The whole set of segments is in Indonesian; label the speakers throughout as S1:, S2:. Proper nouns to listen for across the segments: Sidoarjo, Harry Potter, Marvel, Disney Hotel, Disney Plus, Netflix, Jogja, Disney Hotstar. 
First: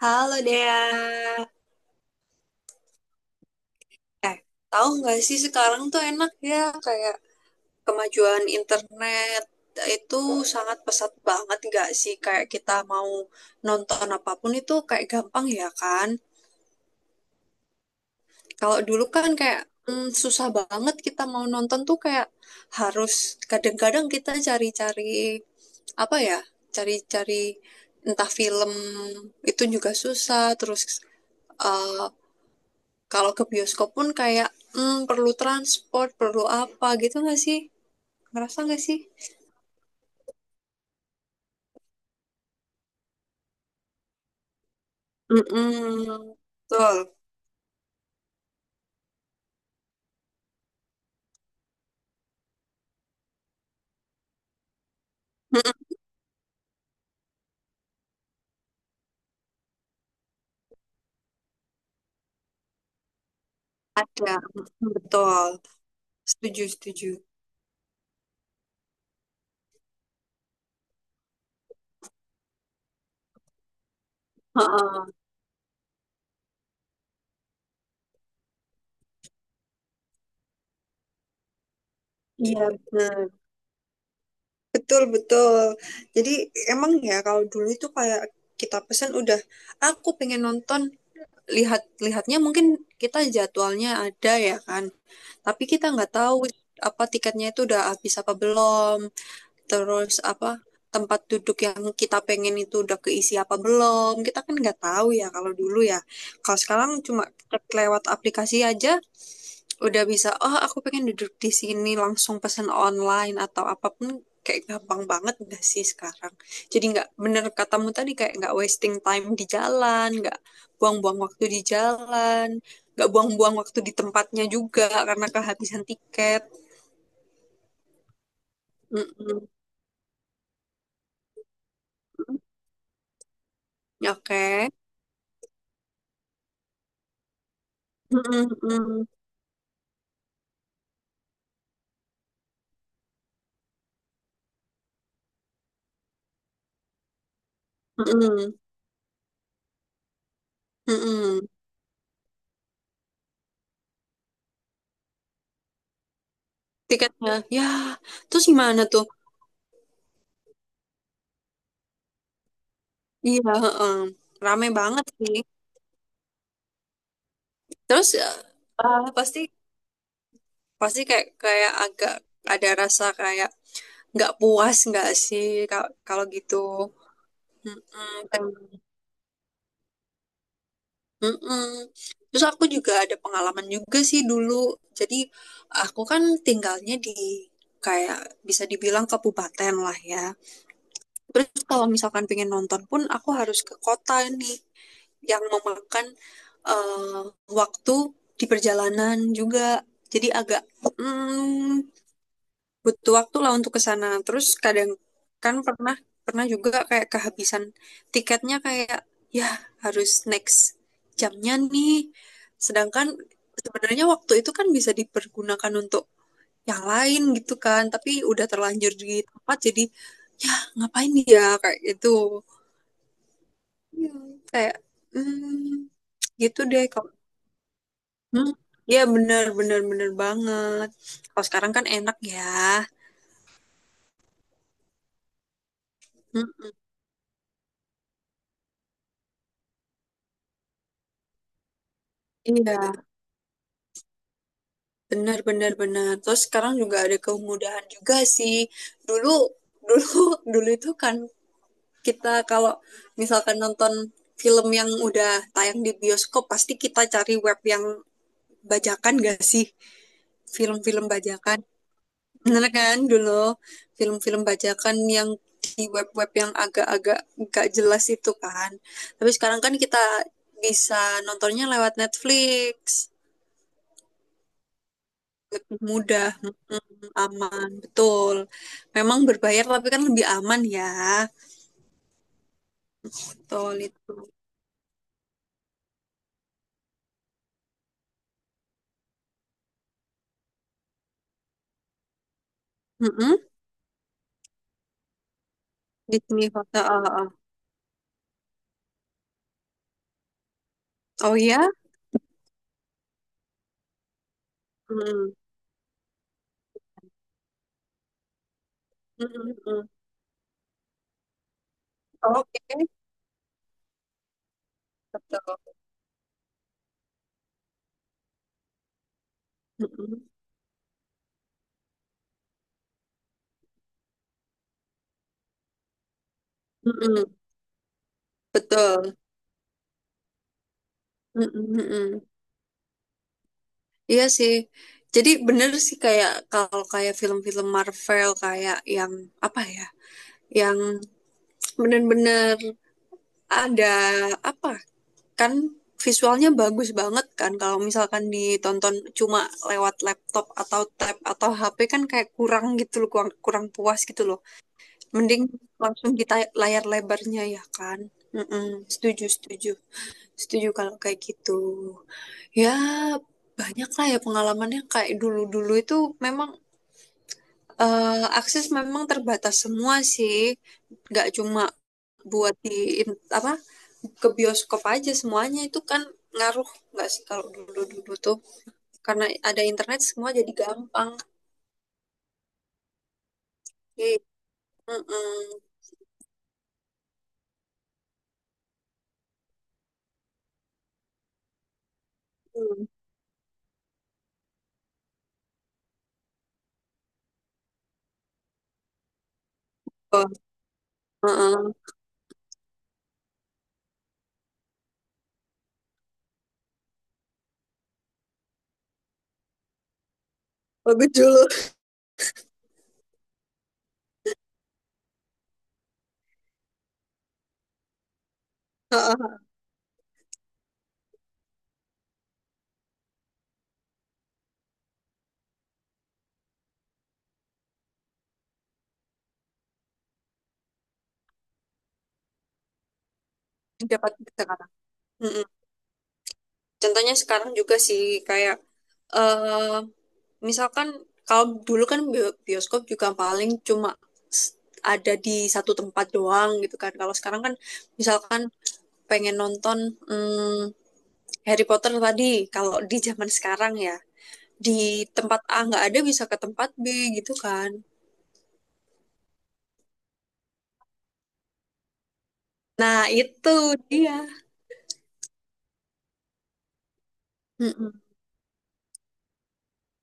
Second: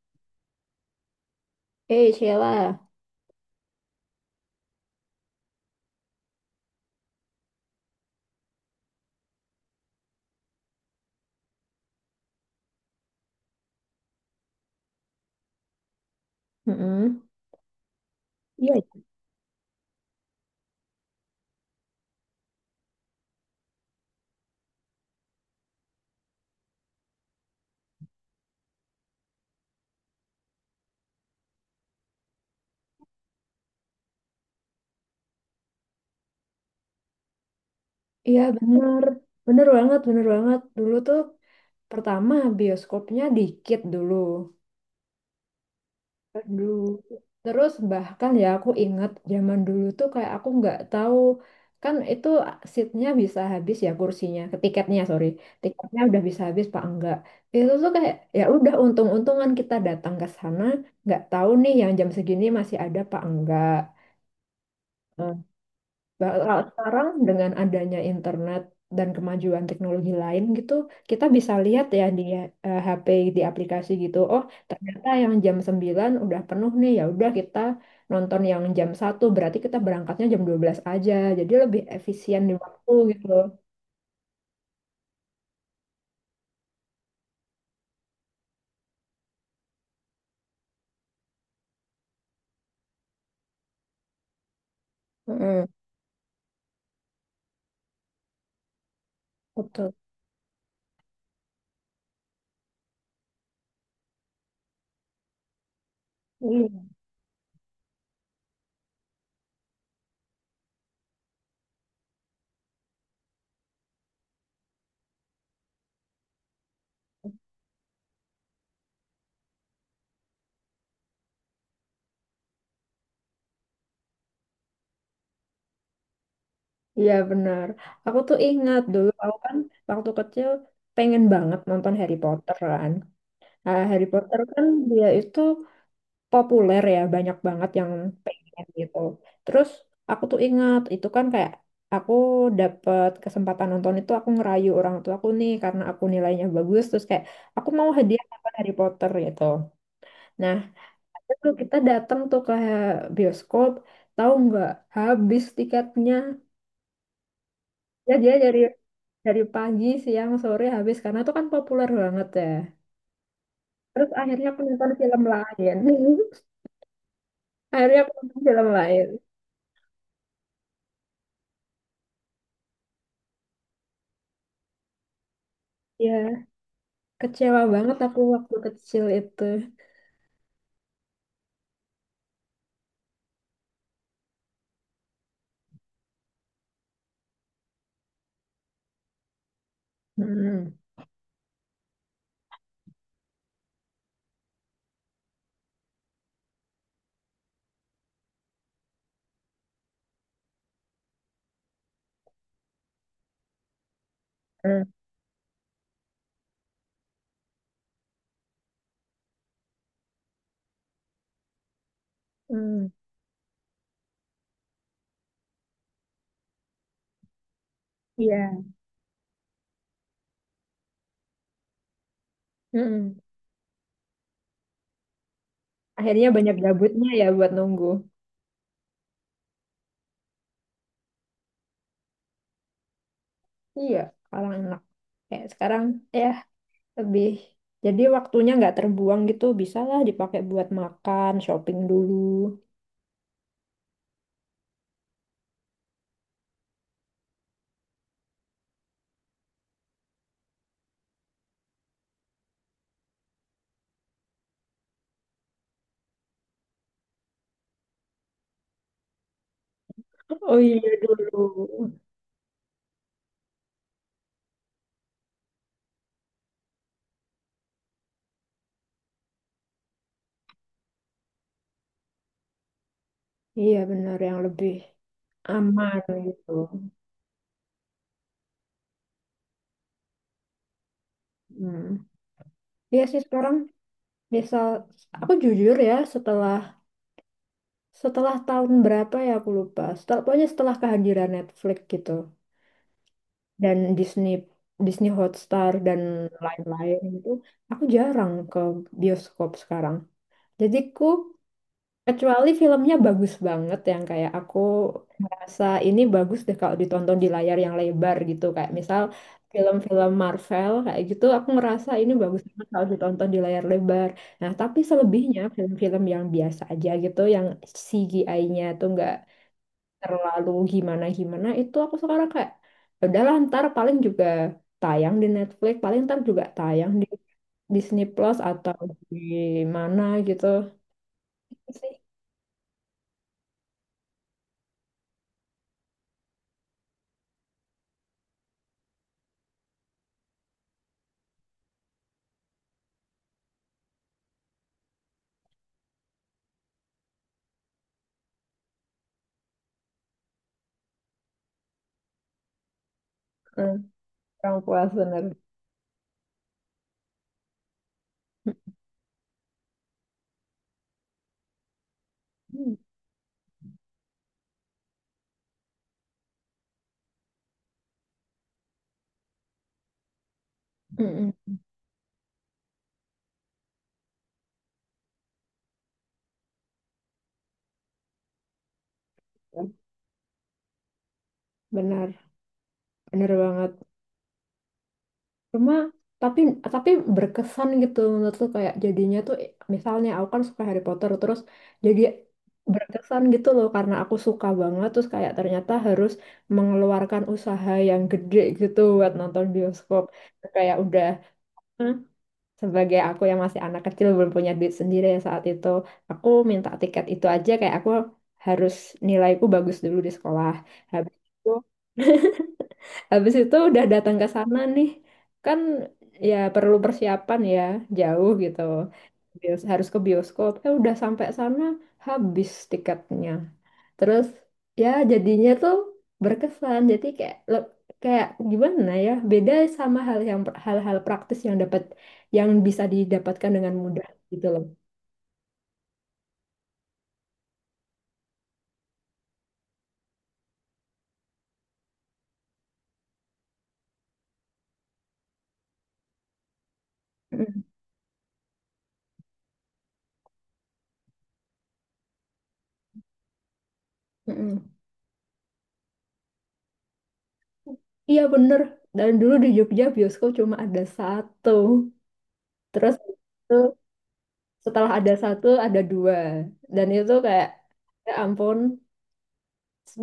S1: Halo Dea.
S2: Eh, Sheila.
S1: Eh, Tahu nggak sih sekarang tuh enak ya, kayak kemajuan internet itu sangat pesat banget nggak sih, kayak kita mau nonton apapun itu kayak gampang ya kan.
S2: Mm-mm. Iya,
S1: Kalau dulu kan kayak susah banget kita mau nonton tuh kayak harus, kadang-kadang kita cari-cari, apa ya, cari-cari entah film itu juga susah. Terus eh, kalau ke bioskop pun kayak perlu transport, perlu apa gitu nggak sih?
S2: iya
S1: Ngerasa nggak sih?
S2: bener. Bener banget, bener banget. Dulu tuh pertama bioskopnya dikit dulu.
S1: Mm-mm,
S2: Aduh.
S1: betul.
S2: Terus bahkan ya aku inget zaman dulu tuh kayak aku nggak tahu, kan itu seatnya bisa habis ya, kursinya, ke tiketnya sorry,
S1: Mm-mm,
S2: tiketnya udah bisa habis pak enggak. Itu tuh kayak ya udah untung-untungan kita datang ke sana, nggak tahu nih yang jam segini masih ada pak enggak.
S1: ada. Mm, betul.
S2: Bakal
S1: Setuju,
S2: sekarang
S1: setuju.
S2: dengan adanya internet dan kemajuan teknologi lain gitu, kita bisa lihat ya di HP, di aplikasi gitu. Oh,
S1: Heeh.
S2: ternyata yang jam 9 udah penuh nih. Ya udah kita nonton yang jam 1, berarti kita berangkatnya jam 12 aja. Jadi lebih efisien di
S1: Iya,
S2: waktu
S1: benar.
S2: gitu.
S1: Betul, betul. Jadi emang ya kalau dulu itu kayak kita pesan udah, aku pengen nonton, lihat, lihatnya mungkin kita jadwalnya ada ya kan. Tapi
S2: Mm,
S1: kita nggak tahu apa tiketnya itu udah habis apa belum.
S2: betul.
S1: Terus apa, tempat duduk yang kita pengen itu udah keisi apa belum, kita kan nggak tahu ya kalau dulu ya. Kalau
S2: Iya,
S1: sekarang cuma lewat aplikasi aja udah bisa, oh aku pengen duduk di sini, langsung pesan online atau apapun, kayak gampang banget nggak sih sekarang. Jadi nggak, bener katamu tadi kayak nggak wasting time di jalan, nggak buang-buang waktu di jalan, nggak buang-buang waktu di tempatnya juga karena kehabisan tiket.
S2: iya, benar. Aku tuh ingat dulu aku
S1: Mm-mm.
S2: kan waktu kecil pengen banget nonton Harry Potter kan. Nah, Harry
S1: Oke.
S2: Potter kan dia itu populer ya, banyak banget yang pengen gitu.
S1: Mm-mm-mm.
S2: Terus aku tuh ingat itu kan kayak aku dapet kesempatan nonton itu. Aku ngerayu orang tua aku nih karena aku nilainya bagus, terus kayak aku mau hadiah nonton
S1: Mm-mm,
S2: Harry Potter gitu. Nah, ada
S1: mm-mm.
S2: tuh, kita datang tuh ke bioskop, tahu nggak, habis tiketnya.
S1: Tiketnya, ya. Ya.
S2: Ya, dia
S1: Terus
S2: dari
S1: gimana tuh?
S2: dari pagi siang sore habis karena itu kan populer banget ya.
S1: Iya, heeh.
S2: Terus akhirnya aku
S1: Rame
S2: nonton
S1: banget
S2: film
S1: sih.
S2: lain akhirnya
S1: Terus
S2: aku
S1: ya,
S2: nonton film lain,
S1: ah, pasti, pasti kayak, kayak agak ada rasa kayak nggak puas nggak sih ka- kalau
S2: ya.
S1: gitu.
S2: Kecewa banget aku
S1: Mm, kan.
S2: waktu kecil itu.
S1: Mm-mm. Terus aku juga ada pengalaman juga sih dulu. Jadi aku kan tinggalnya di kayak bisa dibilang kabupaten lah ya.
S2: Mm-mm.
S1: Terus kalau misalkan pengen nonton pun aku harus ke kota nih, yang memakan eh, waktu di perjalanan juga. Jadi agak mm, butuh waktu lah untuk ke sana. Terus
S2: Mm.
S1: kadang kan pernah pernah juga kayak kehabisan tiketnya, kayak ya harus next jamnya nih.
S2: Mm.
S1: Sedangkan sebenarnya waktu itu kan bisa dipergunakan untuk yang lain gitu kan, tapi udah
S2: Iya.
S1: terlanjur di tempat, jadi ya ngapain ya kayak gitu.
S2: Mm-mm.
S1: Iya. Kayak mm,
S2: Akhirnya banyak
S1: gitu deh.
S2: gabutnya ya buat nunggu.
S1: Hmm, iya bener bener bener banget. Kalau sekarang kan enak ya.
S2: Iya, sekarang enak. Kayak sekarang ya,
S1: Hmm,
S2: lebih. Jadi waktunya nggak terbuang gitu. Bisalah dipakai buat makan, shopping dulu.
S1: iya benar benar benar. Terus sekarang juga ada kemudahan juga sih. Dulu dulu dulu itu kan kita kalau misalkan nonton film yang udah tayang di bioskop, pasti kita cari web yang bajakan gak sih?
S2: Oh iya
S1: Film-film
S2: dulu.
S1: bajakan. Bener kan, dulu film-film bajakan yang di web-web yang agak-agak gak jelas itu kan. Tapi sekarang kan kita bisa nontonnya lewat Netflix.
S2: Iya benar, yang lebih aman
S1: Mudah,
S2: gitu.
S1: aman, betul. Memang berbayar tapi kan lebih aman ya.
S2: Hmm. Iya sih sekarang,
S1: Betul itu.
S2: misal aku jujur ya, setelah Setelah tahun berapa ya aku lupa. Setelah, pokoknya setelah kehadiran Netflix gitu
S1: Mm-mm.
S2: dan Disney Disney Hotstar dan
S1: Disney Hotel.
S2: lain-lain
S1: Oh, oh.
S2: itu, aku jarang ke bioskop sekarang. Jadi
S1: Oh ya?
S2: kecuali filmnya bagus banget, yang kayak aku
S1: Mm-mm.
S2: merasa ini bagus deh kalau ditonton di layar yang lebar gitu, kayak misal
S1: Mm-mm, mm-mm.
S2: film-film Marvel kayak gitu, aku ngerasa ini bagus banget
S1: Oke,
S2: kalau ditonton di layar lebar. Nah, tapi selebihnya
S1: betul.
S2: film-film yang biasa aja gitu, yang CGI-nya tuh nggak
S1: Mm-mm.
S2: terlalu gimana-gimana, itu aku sekarang kayak, "Ya udahlah ntar paling juga tayang di Netflix, paling ntar juga tayang di
S1: Mm-mm.
S2: Disney Plus atau di
S1: Betul.
S2: mana gitu
S1: Mm-mm,
S2: sih."
S1: mm-mm. Iya sih. Jadi bener sih kayak kalau kayak film-film Marvel kayak yang apa ya? Yang bener-bener ada apa? Kan visualnya bagus banget kan kalau misalkan ditonton cuma lewat laptop atau tab atau HP, kan kayak kurang gitu loh, kurang, kurang
S2: Hmm,
S1: puas gitu loh.
S2: kurang puas bener.
S1: Mending langsung kita layar lebarnya ya kan? Mm-mm. Setuju, setuju. Setuju kalau kayak gitu. Ya, banyak lah ya pengalamannya kayak dulu-dulu itu memang. Akses memang terbatas semua sih, nggak
S2: Mm-mm.
S1: cuma buat di in- apa, ke bioskop aja, semuanya itu kan ngaruh nggak sih kalau dulu-dulu tuh karena ada internet semua jadi gampang.
S2: Benar, bener banget.
S1: Oke. Mm-mm.
S2: Cuma tapi tapi berkesan gitu menurut lu, kayak jadinya tuh, misalnya aku kan suka Harry Potter terus, jadi
S1: Hmm.
S2: berkesan gitu loh, karena aku suka banget terus kayak ternyata harus mengeluarkan usaha yang gede gitu buat nonton bioskop,
S1: Oh,
S2: kayak udah,
S1: uh-uh.
S2: hmm, sebagai aku yang masih anak kecil belum punya duit sendiri ya saat itu, aku minta tiket itu aja kayak aku harus, nilaiku bagus dulu di sekolah,
S1: Bagus
S2: habis
S1: dulu.
S2: itu, habis itu udah datang ke sana nih, kan ya perlu persiapan ya, jauh gitu.
S1: Uh-uh.
S2: Harus ke bioskop. Eh, udah sampai sana, habis tiketnya. Terus ya jadinya tuh berkesan. Jadi kayak le-, gimana ya? Beda sama hal yang, hal-hal praktis yang dapat yang bisa didapatkan dengan mudah
S1: Dapat
S2: gitu loh.
S1: sekarang. Contohnya sekarang juga sih kayak eh misalkan kalau dulu kan bio- bioskop juga paling cuma s- ada di satu tempat doang gitu kan. Kalau sekarang kan
S2: Mm,
S1: misalkan pengen nonton mm, Harry Potter tadi kalau di zaman sekarang ya,
S2: mm.
S1: di tempat A nggak ada bisa ke tempat B gitu kan.
S2: Iya bener. Dan dulu di Jogja bioskop cuma ada satu. Terus
S1: Nah, itu dia.
S2: setelah ada satu ada dua, dan itu kayak
S1: Mm-mm.
S2: ya ampun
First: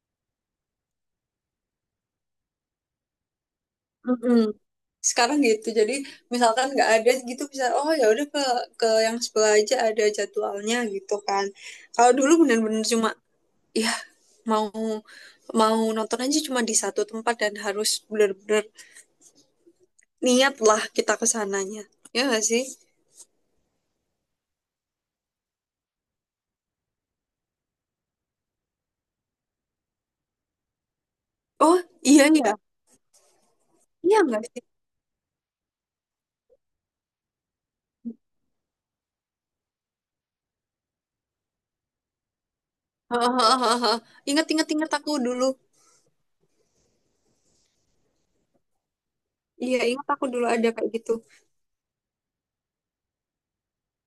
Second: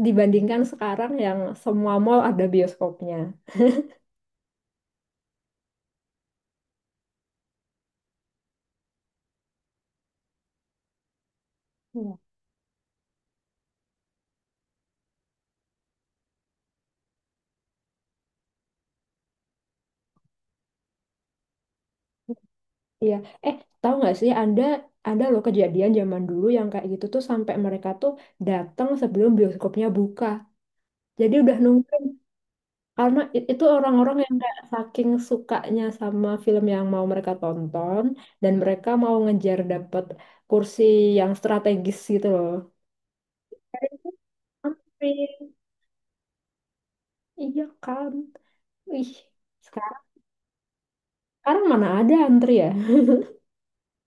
S2: dibandingkan sekarang yang semua mall ada bioskopnya.
S1: Mm-mm. Sekarang gitu. Jadi misalkan nggak ada gitu bisa, oh ya udah ke yang sebelah aja ada jadwalnya gitu kan. Kalau
S2: Iya.
S1: dulu bener-bener cuma ya mau mau nonton aja cuma di satu tempat dan harus bener-bener niat lah kita ke sananya. Ya nggak sih?
S2: Iya, eh tahu nggak sih anda, ada loh kejadian zaman dulu yang kayak gitu tuh sampai mereka tuh datang sebelum bioskopnya buka, jadi udah
S1: Oh,
S2: nungguin,
S1: iya iya.
S2: karena itu orang-orang
S1: Iya
S2: yang
S1: nggak
S2: kayak
S1: sih?
S2: saking sukanya sama film yang mau mereka tonton, dan mereka mau ngejar dapet kursi yang strategis gitu loh.
S1: Hahaha. Ingat ingat ingat
S2: Antri.
S1: aku dulu.
S2: Iya kan? Wih,
S1: Iya,
S2: sekarang
S1: ingat aku dulu ada kayak gitu.
S2: sekarang mana ada antri ya?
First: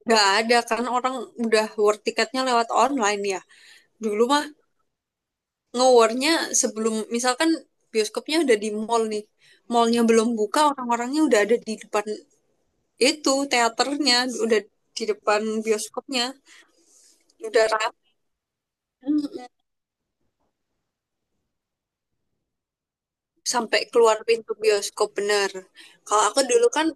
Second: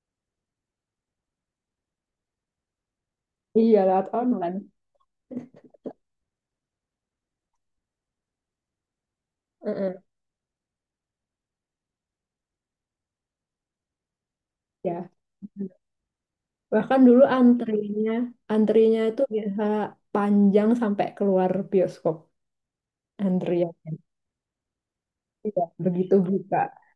S1: Nggak ada kan, orang udah work tiketnya lewat online ya.
S2: Iya, lewat
S1: Dulu mah,
S2: online.
S1: nge-warnya sebelum misalkan bioskopnya udah di mall nih.
S2: Heeh,
S1: Mallnya belum buka, orang-orangnya udah ada di depan itu teaternya, udah di
S2: ya.
S1: depan bioskopnya,
S2: Bahkan dulu
S1: udah rame.
S2: antrinya itu bisa panjang sampai keluar bioskop antriannya.
S1: Sampai keluar pintu bioskop bener.
S2: Iya, begitu
S1: Kalau aku
S2: buka.
S1: dulu kan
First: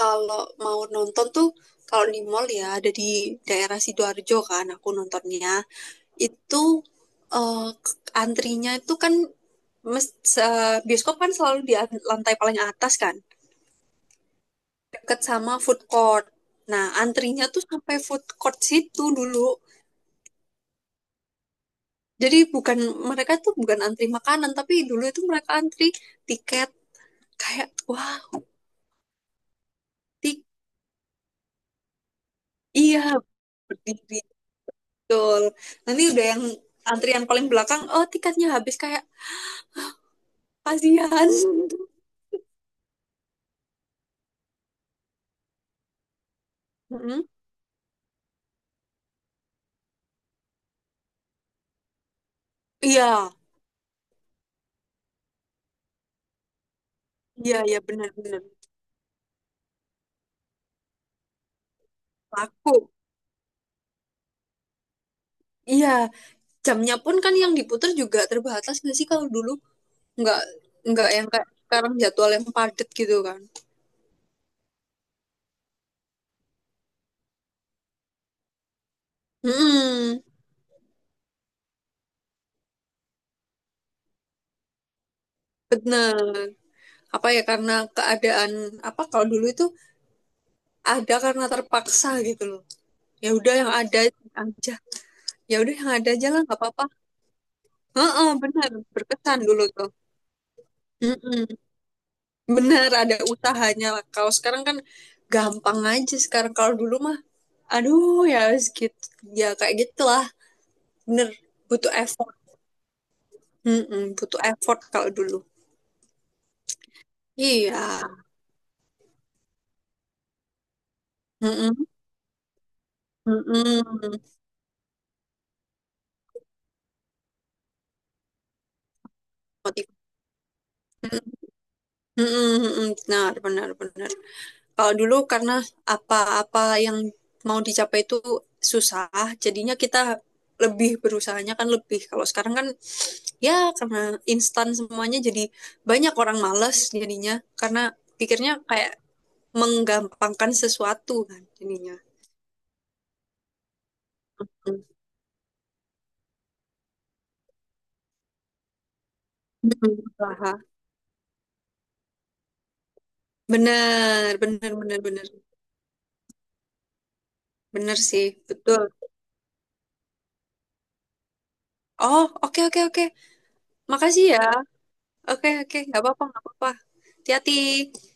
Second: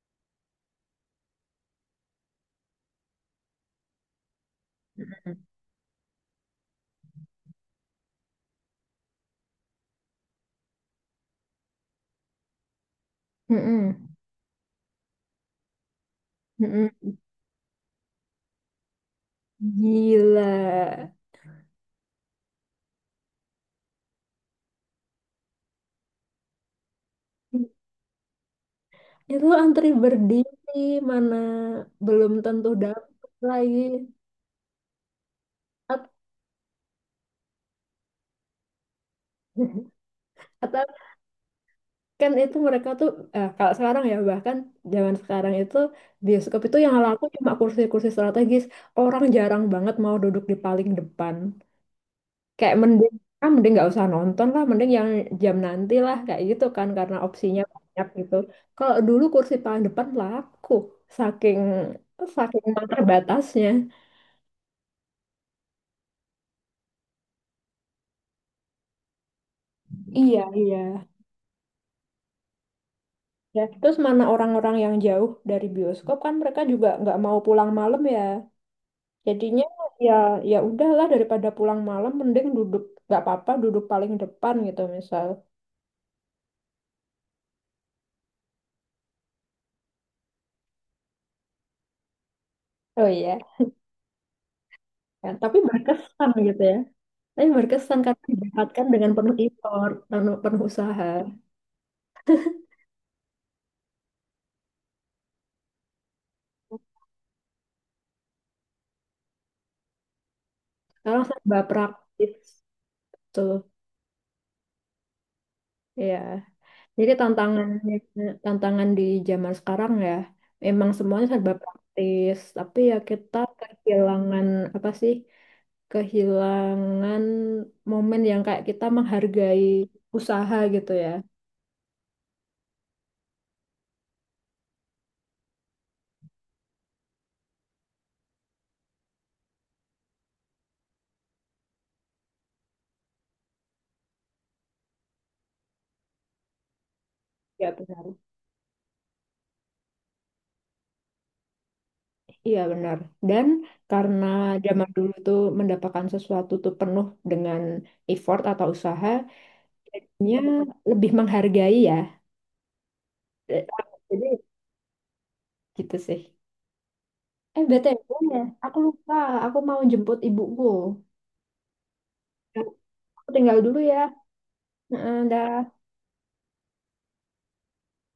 S1: kalau mau nonton tuh, kalau di mall ya ada di daerah Sidoarjo kan aku nontonnya. Itu eh, antrinya itu kan mes- se- bioskop kan selalu di lantai paling atas kan,
S2: Mm-mm.
S1: deket sama food court. Nah, antrinya tuh sampai food court situ dulu.
S2: Gila.
S1: Jadi bukan, mereka tuh bukan antri makanan, tapi dulu itu mereka antri tiket, kayak wah,
S2: Itu antri
S1: tik,
S2: berdiri, mana belum tentu
S1: iya,
S2: dapat lagi.
S1: berdiri, betul. Nanti
S2: At-
S1: udah yang antrian paling belakang, oh tiketnya habis, kayak
S2: Atau
S1: kasihan.
S2: kan itu mereka tuh, kalau sekarang ya bahkan zaman sekarang itu, bioskop itu yang laku
S1: Mm-mm.
S2: cuma kursi-kursi strategis, orang jarang banget mau duduk di paling depan, kayak mending
S1: Iya,
S2: ah, mending nggak usah nonton lah, mending yang jam nanti lah, kayak gitu kan karena
S1: iya,
S2: opsinya
S1: iya
S2: banyak gitu.
S1: benar-benar
S2: Kalau dulu kursi paling depan laku, saking saking
S1: laku.
S2: terbatasnya.
S1: Iya, jamnya pun kan yang diputar juga terbatas nggak sih kalau dulu, nggak
S2: Iya, iya.
S1: nggak yang kayak sekarang jadwal yang padat gitu kan.
S2: Ya, terus mana orang-orang yang jauh dari bioskop kan mereka juga nggak mau pulang malam ya. Jadinya ya
S1: Mm-mm.
S2: ya udahlah, daripada pulang malam mending duduk nggak apa-apa duduk paling depan gitu misal.
S1: Bener. Apa ya, karena keadaan apa kalau dulu itu ada karena terpaksa gitu loh.
S2: Oh
S1: Ya
S2: iya.
S1: udah yang ada aja.
S2: Ya,
S1: Ya
S2: tapi
S1: udah yang ada aja
S2: berkesan
S1: lah nggak
S2: gitu ya.
S1: apa-apa.
S2: Tapi berkesan karena
S1: Heeh, benar.
S2: didapatkan dengan penuh
S1: Berkesan dulu tuh.
S2: effort, penuh, penuh usaha.
S1: Mm-mm. Bener ada usahanya. Kalau sekarang kan gampang aja sekarang, kalau dulu mah aduh ya gitu ya kayak gitulah.
S2: Sekarang
S1: Bener,
S2: serba
S1: butuh
S2: praktis
S1: effort.
S2: tuh.
S1: Mm-mm, butuh effort kalau dulu.
S2: Ya. Jadi tantangannya
S1: Iya.
S2: tantangan di zaman sekarang ya, memang semuanya serba
S1: Mm-mm.
S2: praktis, tapi ya kita
S1: Mm-mm.
S2: kehilangan, apa sih, kehilangan momen yang kayak kita menghargai
S1: Motiv-
S2: usaha gitu ya.
S1: Mm-mm, mm-mm. Benar, benar, benar. Kalau dulu karena apa-apa yang mau dicapai itu susah, jadinya kita lebih berusahanya kan lebih. Kalau sekarang kan ya karena instan semuanya jadi banyak orang malas jadinya,
S2: Ya
S1: karena
S2: benar.
S1: pikirnya kayak menggampangkan sesuatu kan jadinya.
S2: Iya benar. Dan karena
S1: Hmm.
S2: zaman dulu tuh mendapatkan sesuatu tuh penuh dengan effort atau usaha,
S1: Hmm,
S2: jadinya
S1: usaha.
S2: lebih menghargai ya. Jadi
S1: Bener, bener, bener, bener.
S2: gitu sih. Eh, B T
S1: Bener
S2: W
S1: sih,
S2: ya aku
S1: betul.
S2: lupa. Aku mau jemput ibuku.
S1: Oh, oke,
S2: Ya,
S1: oke, oke.
S2: aku tinggal dulu ya.
S1: Makasih ya.
S2: Heeh,
S1: Oke,
S2: dah.
S1: oke, nggak apa-apa, nggak apa-apa. Hati-hati.